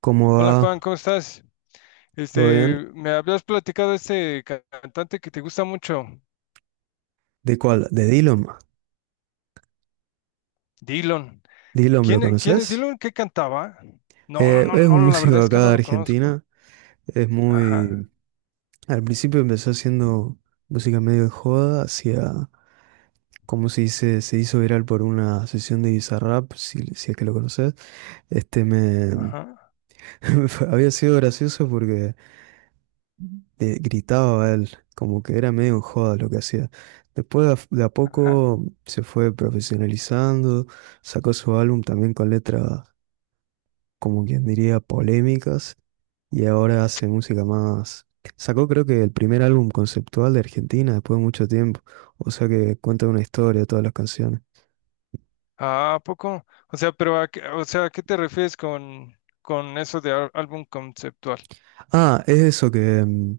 ¿Cómo Hola Juan, va? ¿cómo estás? ¿Todo bien? Me habías platicado de este cantante que te gusta mucho, ¿De cuál? ¿De Dillom? Dylan. ¿Dillom lo ¿Quién, quién es conoces? Dylan? ¿Qué cantaba? No, no, Es no, un la músico verdad es que acá no de lo conozco. Argentina. Es Ajá, muy... Al principio empezó haciendo música medio de joda, hacia... Como se dice, se hizo viral por una sesión de Bizarrap, si es que lo conoces. Este me... ajá, Había sido gracioso porque gritaba él, como que era medio en joda lo que hacía. Después de a ajá. poco se fue profesionalizando, sacó su álbum también con letras, como quien diría, polémicas, y ahora hace música más... Sacó, creo que, el primer álbum conceptual de Argentina después de mucho tiempo, o sea que cuenta una historia todas las canciones. Ah, ¿a poco? O sea, pero a qué, o sea, ¿a qué te refieres con eso de álbum conceptual? Ah, es eso que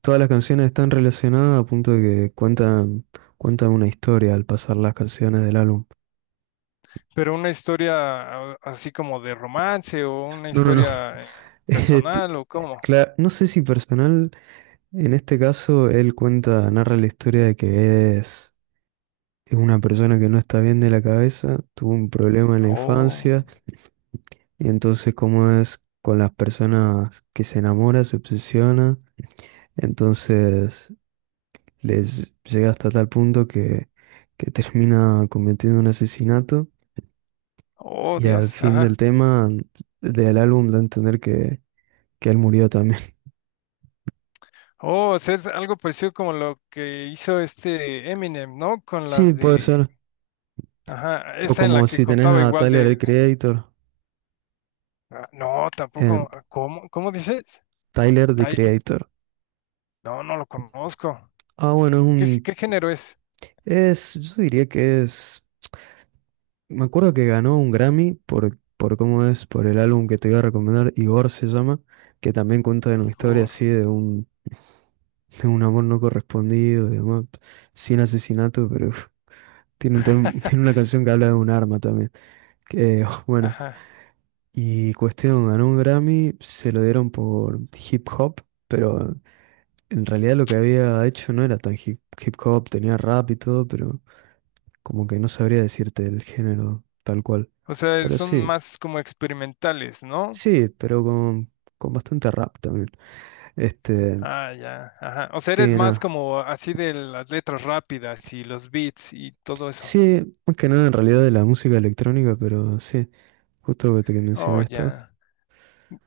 todas las canciones están relacionadas a punto de que cuentan una historia al pasar las canciones del álbum. ¿Pero una historia así como de romance o una No, no, no. historia Est- personal o cómo? No sé si personal, en este caso él cuenta, narra la historia de que es... Es una persona que no está bien de la cabeza, tuvo un problema en la Oh, infancia. Y entonces, como es con las personas que se enamora, se obsesiona, entonces les llega hasta tal punto que termina cometiendo un asesinato, oh, y al Dios. fin del tema del álbum da a entender que él murió también. Oh, o sea, es algo parecido como lo que hizo este Eminem, ¿no? Con la Sí, puede de, ser. ajá, O esa en como la que si tenés contaba a igual Tyler the de, Creator ah, no, en tampoco, ah, ¿cómo, cómo dices? Tyler the Tai- eh, Creator. No, no lo conozco. Ah, bueno, es ¿Qué, un... qué género es? Es, yo diría que es... Me acuerdo que ganó un Grammy por cómo es, por el álbum que te iba a recomendar, Igor se llama, que también cuenta de una historia Igor. así de un amor no correspondido, de amor sin asesinato, pero uf, tiene un tiene una canción que habla de un arma también. Que, bueno, Ajá. y cuestión, ganó un Grammy, se lo dieron por hip hop, pero en realidad lo que había hecho no era tan hip hop, tenía rap y todo, pero como que no sabría decirte el género tal cual. O sea, Pero son sí. más como experimentales, ¿no? Sí, pero con bastante rap también. Este, Ah, ya, ajá. O sea, eres sí, más nada. como así de las letras rápidas y los beats y todo eso. Sí, más que nada en realidad de la música electrónica, pero sí, justo que te que Oh, mencionaste. ya.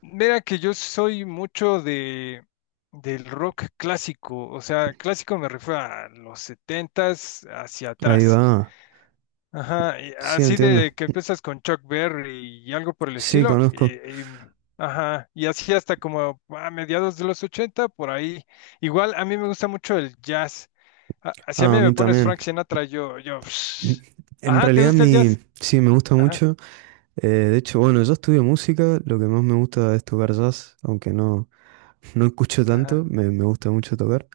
Mira que yo soy mucho de del rock clásico, o sea, clásico me refiero a los setentas hacia Ahí atrás. va. Ajá, y Sí, así entiendo. de que empiezas con Chuck Berry y algo por el Sí, estilo, conozco. Y, ajá, y así hasta como a mediados de los ochenta, por ahí. Igual a mí me gusta mucho el jazz. Así a Ah, mí a me mí pones también. Frank Sinatra, yo, N- En ajá, ¿te realidad gusta el mi, jazz? sí, me gusta Ajá, mucho. De hecho, bueno, yo estudio música, lo que más me gusta es tocar jazz, aunque no, no escucho tanto, ajá, me gusta mucho tocar.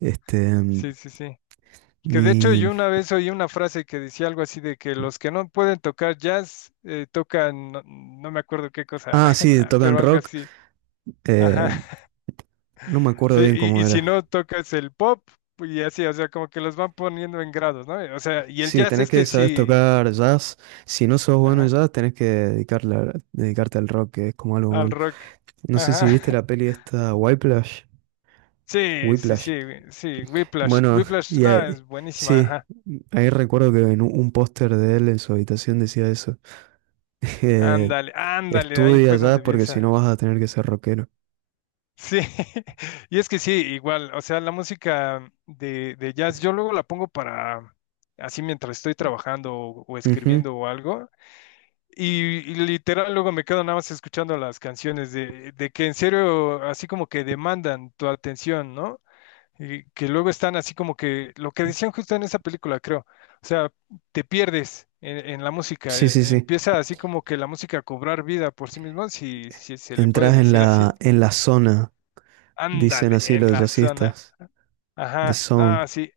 Este, mm, sí, sí, sí. Que de hecho mi... yo una vez oí una frase que decía algo así de que los que no pueden tocar jazz tocan, no, no me acuerdo qué cosa, Ah, sí, tocan pero algo rock. así. Ajá. Eh, no me acuerdo Sí, bien cómo y si era. no tocas el pop pues, y así, o sea, como que los van poniendo en grados, ¿no? O sea, y el Sí, jazz tenés es que que saber sí, tocar jazz. Si no sos bueno en ajá, jazz, tenés que dedicarle, dedicarte al rock, que es como algo al malo. rock. No sé si viste Ajá. la peli esta, Whiplash. Sí, sí, sí, Whiplash. Sí, Whiplash. Bueno, Whiplash, y no, ahí- es buenísima, sí, ajá. ahí recuerdo que en un póster de él en su habitación decía eso. Eh, Ándale, ándale, ahí Estudia fue jazz donde vi porque si no esa. vas a tener que ser rockero. Sí, y es que sí, igual, o sea, la música de jazz, yo luego la pongo para, así mientras estoy trabajando o Ujú. escribiendo o algo, y, y literal luego me quedo nada más escuchando las canciones de que en serio, así como que demandan tu atención, ¿no? Y que luego están así como que, lo que decían justo en esa película, creo, o sea, te pierdes en la música, Sí, sí, sí. empieza así como que la música a cobrar vida por sí misma, si, si se le puede Entras decir así. En la zona, dicen Ándale, así en los la zona. jazzistas. The Ajá, Zone. no, sí.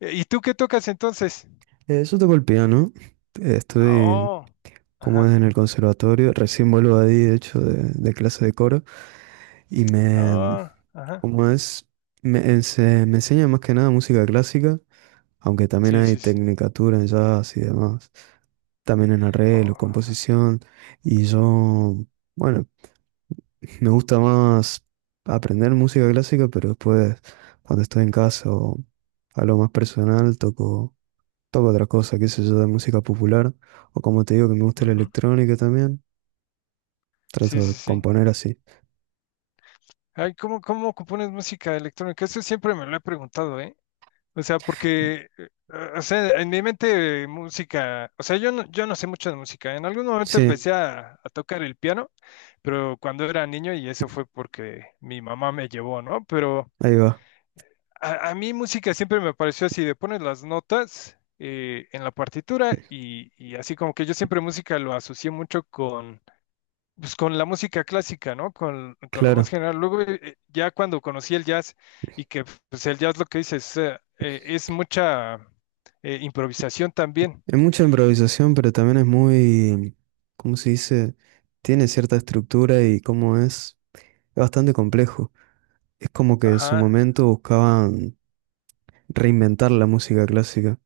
¿Y tú qué tocas entonces? Eso toco el piano. Estuve, Oh, como es, ajá, en el conservatorio. Recién vuelvo de ahí, de hecho, de clase de coro. Y me, oh, ajá. como es, me, me enseña más que nada música clásica, aunque también Sí, hay sí, sí. tecnicatura en jazz y demás. También en arreglo, Oh, composición. Y yo, bueno, me gusta más aprender música clásica, pero después, cuando estoy en casa o a lo más personal, toco otra cosa, qué sé yo, de música popular, o como te digo que me gusta la ujú. electrónica también, Sí, trato de sí, sí. componer así. Ay, ¿cómo, cómo compones música electrónica? Eso siempre me lo he preguntado, ¿eh? O sea, porque, o sea, en mi mente música, o sea, yo no, yo no sé mucho de música. En algún momento Sí, empecé a tocar el piano, pero cuando era niño y eso fue porque mi mamá me llevó, ¿no? Pero ahí va, A, a mí música siempre me pareció así, de pones las notas en la partitura y así como que yo siempre música lo asocié mucho con, pues, con la música clásica, ¿no? Con lo claro. más general. Luego ya cuando conocí el jazz y que pues el jazz lo que dice es mucha improvisación también. Es mucha improvisación, pero también es muy, ¿cómo se dice? Tiene cierta estructura y, como es bastante complejo. Es como que en su Ajá. momento buscaban reinventar la música clásica,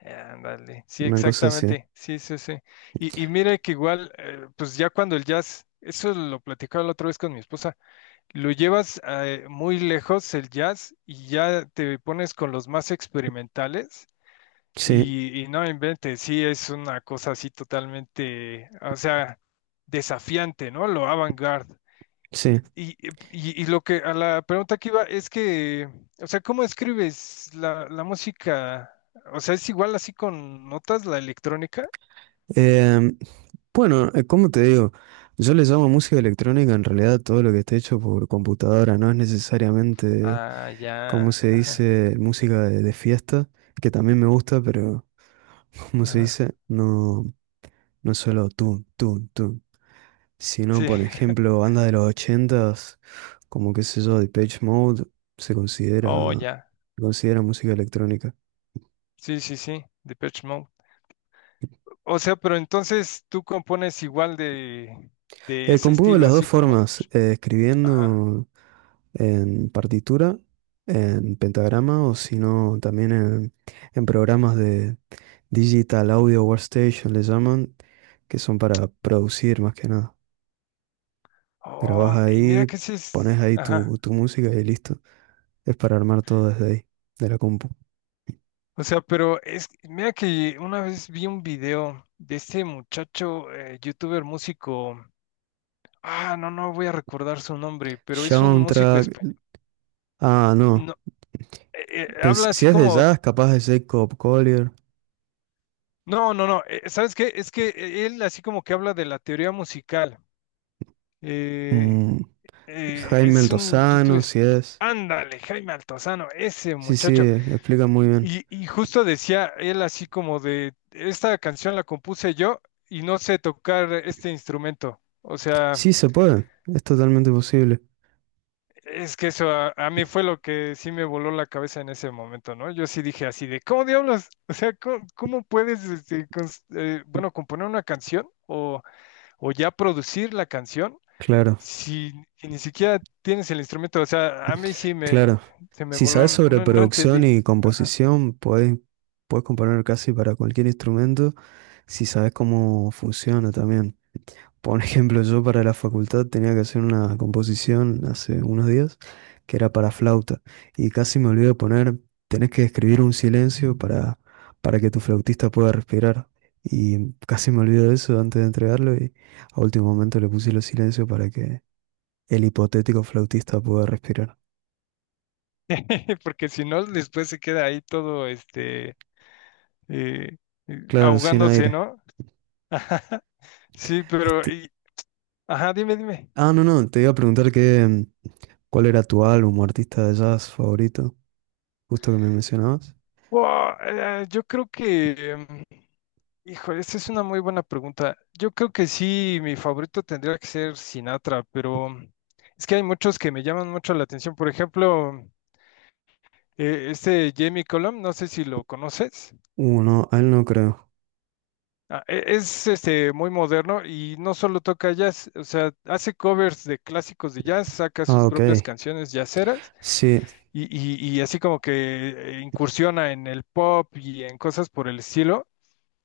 Ándale, sí, una cosa así. exactamente, sí, sí, sí. Y mire que igual, pues ya cuando el jazz, eso lo platicaba la otra vez con mi esposa, Lo llevas muy lejos el jazz y ya te pones con los más experimentales Sí, y no inventes, sí, es una cosa así totalmente, o sea, desafiante, ¿no? Lo avant-garde. sí. Y, y lo que a la pregunta que iba es que, o sea, ¿cómo escribes la, la música? O sea, ¿es igual así con notas la electrónica? Em, Bueno, como te digo, yo le llamo música electrónica en realidad a todo lo que esté hecho por computadora, no es necesariamente, Ah, ya, como se ajá, dice, música de fiesta, que también me gusta, pero como se ajá. dice, no, no solo tun, tun, tun, sino Sí, por ejemplo, bandas de los ochentas, como qué sé yo, Depeche Mode, se considera, oh, ya, se considera música electrónica. sí, sí, sí, Depeche Mode. O sea, pero entonces tú compones igual de ese Compongo de estilo, las dos así como de, formas, pues, ajá. escribiendo. En partitura, en pentagrama o si no también en programas de Digital Audio Workstation le llaman, que son para producir más que nada. Grabás Oh, y mira ahí, que ese pones es, ahí ajá. tu, tu música y listo. Es para armar todo desde ahí, de la compu. O sea, pero es, mira que una vez vi un video de este muchacho, youtuber músico, ah, no, no voy a recordar su nombre, pero es un músico Soundtrack, español. ah no, No, eh, habla si así es de como, jazz, capaz de Jacob Collier, no, no, no, ¿sabes qué? Es que él así como que habla de la teoría musical. Eh, mm, Jaime es un Altozano, youtuber. si es. Ándale, Jaime Altozano, ese Sí, sí, muchacho. explica muy bien. Y justo decía él así como de, esta canción la compuse yo y no sé tocar este instrumento. O sea, Sí, se puede, es totalmente posible. es que eso a mí fue lo que sí me voló la cabeza en ese momento, ¿no? Yo sí dije así de, ¿cómo diablos? O sea, ¿cómo, cómo puedes, este, bueno, componer una canción o ya producir la canción Claro. si, si ni siquiera tienes el instrumento, o sea, a mí sí me, Claro, se me si sabes voló, sobre no, no producción entendí, y composición, puedes, puedes componer casi para cualquier instrumento si sabes cómo funciona también. Por ejemplo, yo para la facultad tenía que hacer una composición hace unos días que era para flauta y casi me olvidé de poner, tenés que escribir un silencio para que tu flautista pueda respirar. Y casi me olvidé de eso antes de entregarlo y a último momento le puse los silencios para que el hipotético flautista pueda respirar. porque si no, después se queda ahí todo, este, eh, Claro, sin ahogándose, aire. ¿no? Sí, pero, ajá, dime, dime. Ah, no, no, te iba a preguntar qué, cuál era tu álbum o artista de jazz favorito, justo que me mencionabas. Wow, yo creo que, híjole, esta es una muy buena pregunta. Yo creo que sí, mi favorito tendría que ser Sinatra, pero es que hay muchos que me llaman mucho la atención. Por ejemplo, este Jamie Cullum, no sé si lo conoces. No, a él no creo. Ah, Es este muy moderno y no solo toca jazz, o sea, hace covers de clásicos de jazz, saca Ah, sus ok. propias canciones jazzeras Sí, y, y así como que incursiona en el pop y en cosas por el estilo.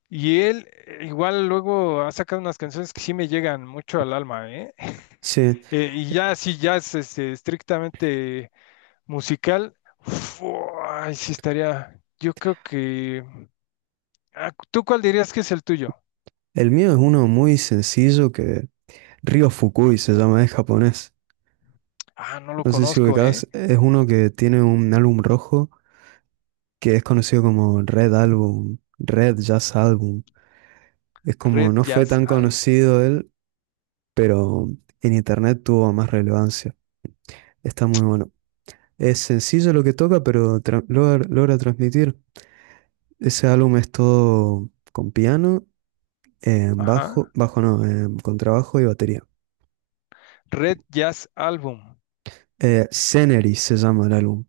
Y él igual luego ha sacado unas canciones que sí me llegan mucho al alma, ¿eh? sí. Y ya así jazz este, estrictamente musical, uf, ay, sí estaría, yo creo que... ah, ¿Tú cuál dirías que es el tuyo? El mío es uno muy sencillo que Ryo Fukui se llama, es japonés. Ah, no lo No sé si conozco, ¿eh? ubicás, es uno que tiene un álbum rojo que es conocido como Red Album, Red Jazz Album. Es como, Red no fue Jazz tan Album. conocido él, pero en internet tuvo más relevancia. Está muy bueno. Es sencillo lo que toca, pero logra transmitir. Ese álbum es todo con piano, bajo, Ajá. bajo no, contrabajo y batería. Red Jazz Album. Scenery se llama el álbum.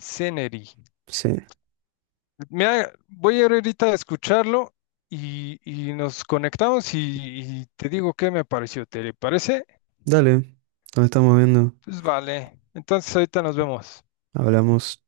Scenery. Sí. Mira, voy a ir ahorita a escucharlo y nos conectamos y te digo qué me pareció. ¿Te parece? Dale, nos estamos viendo. Pues vale. Entonces ahorita nos vemos. Hablamos.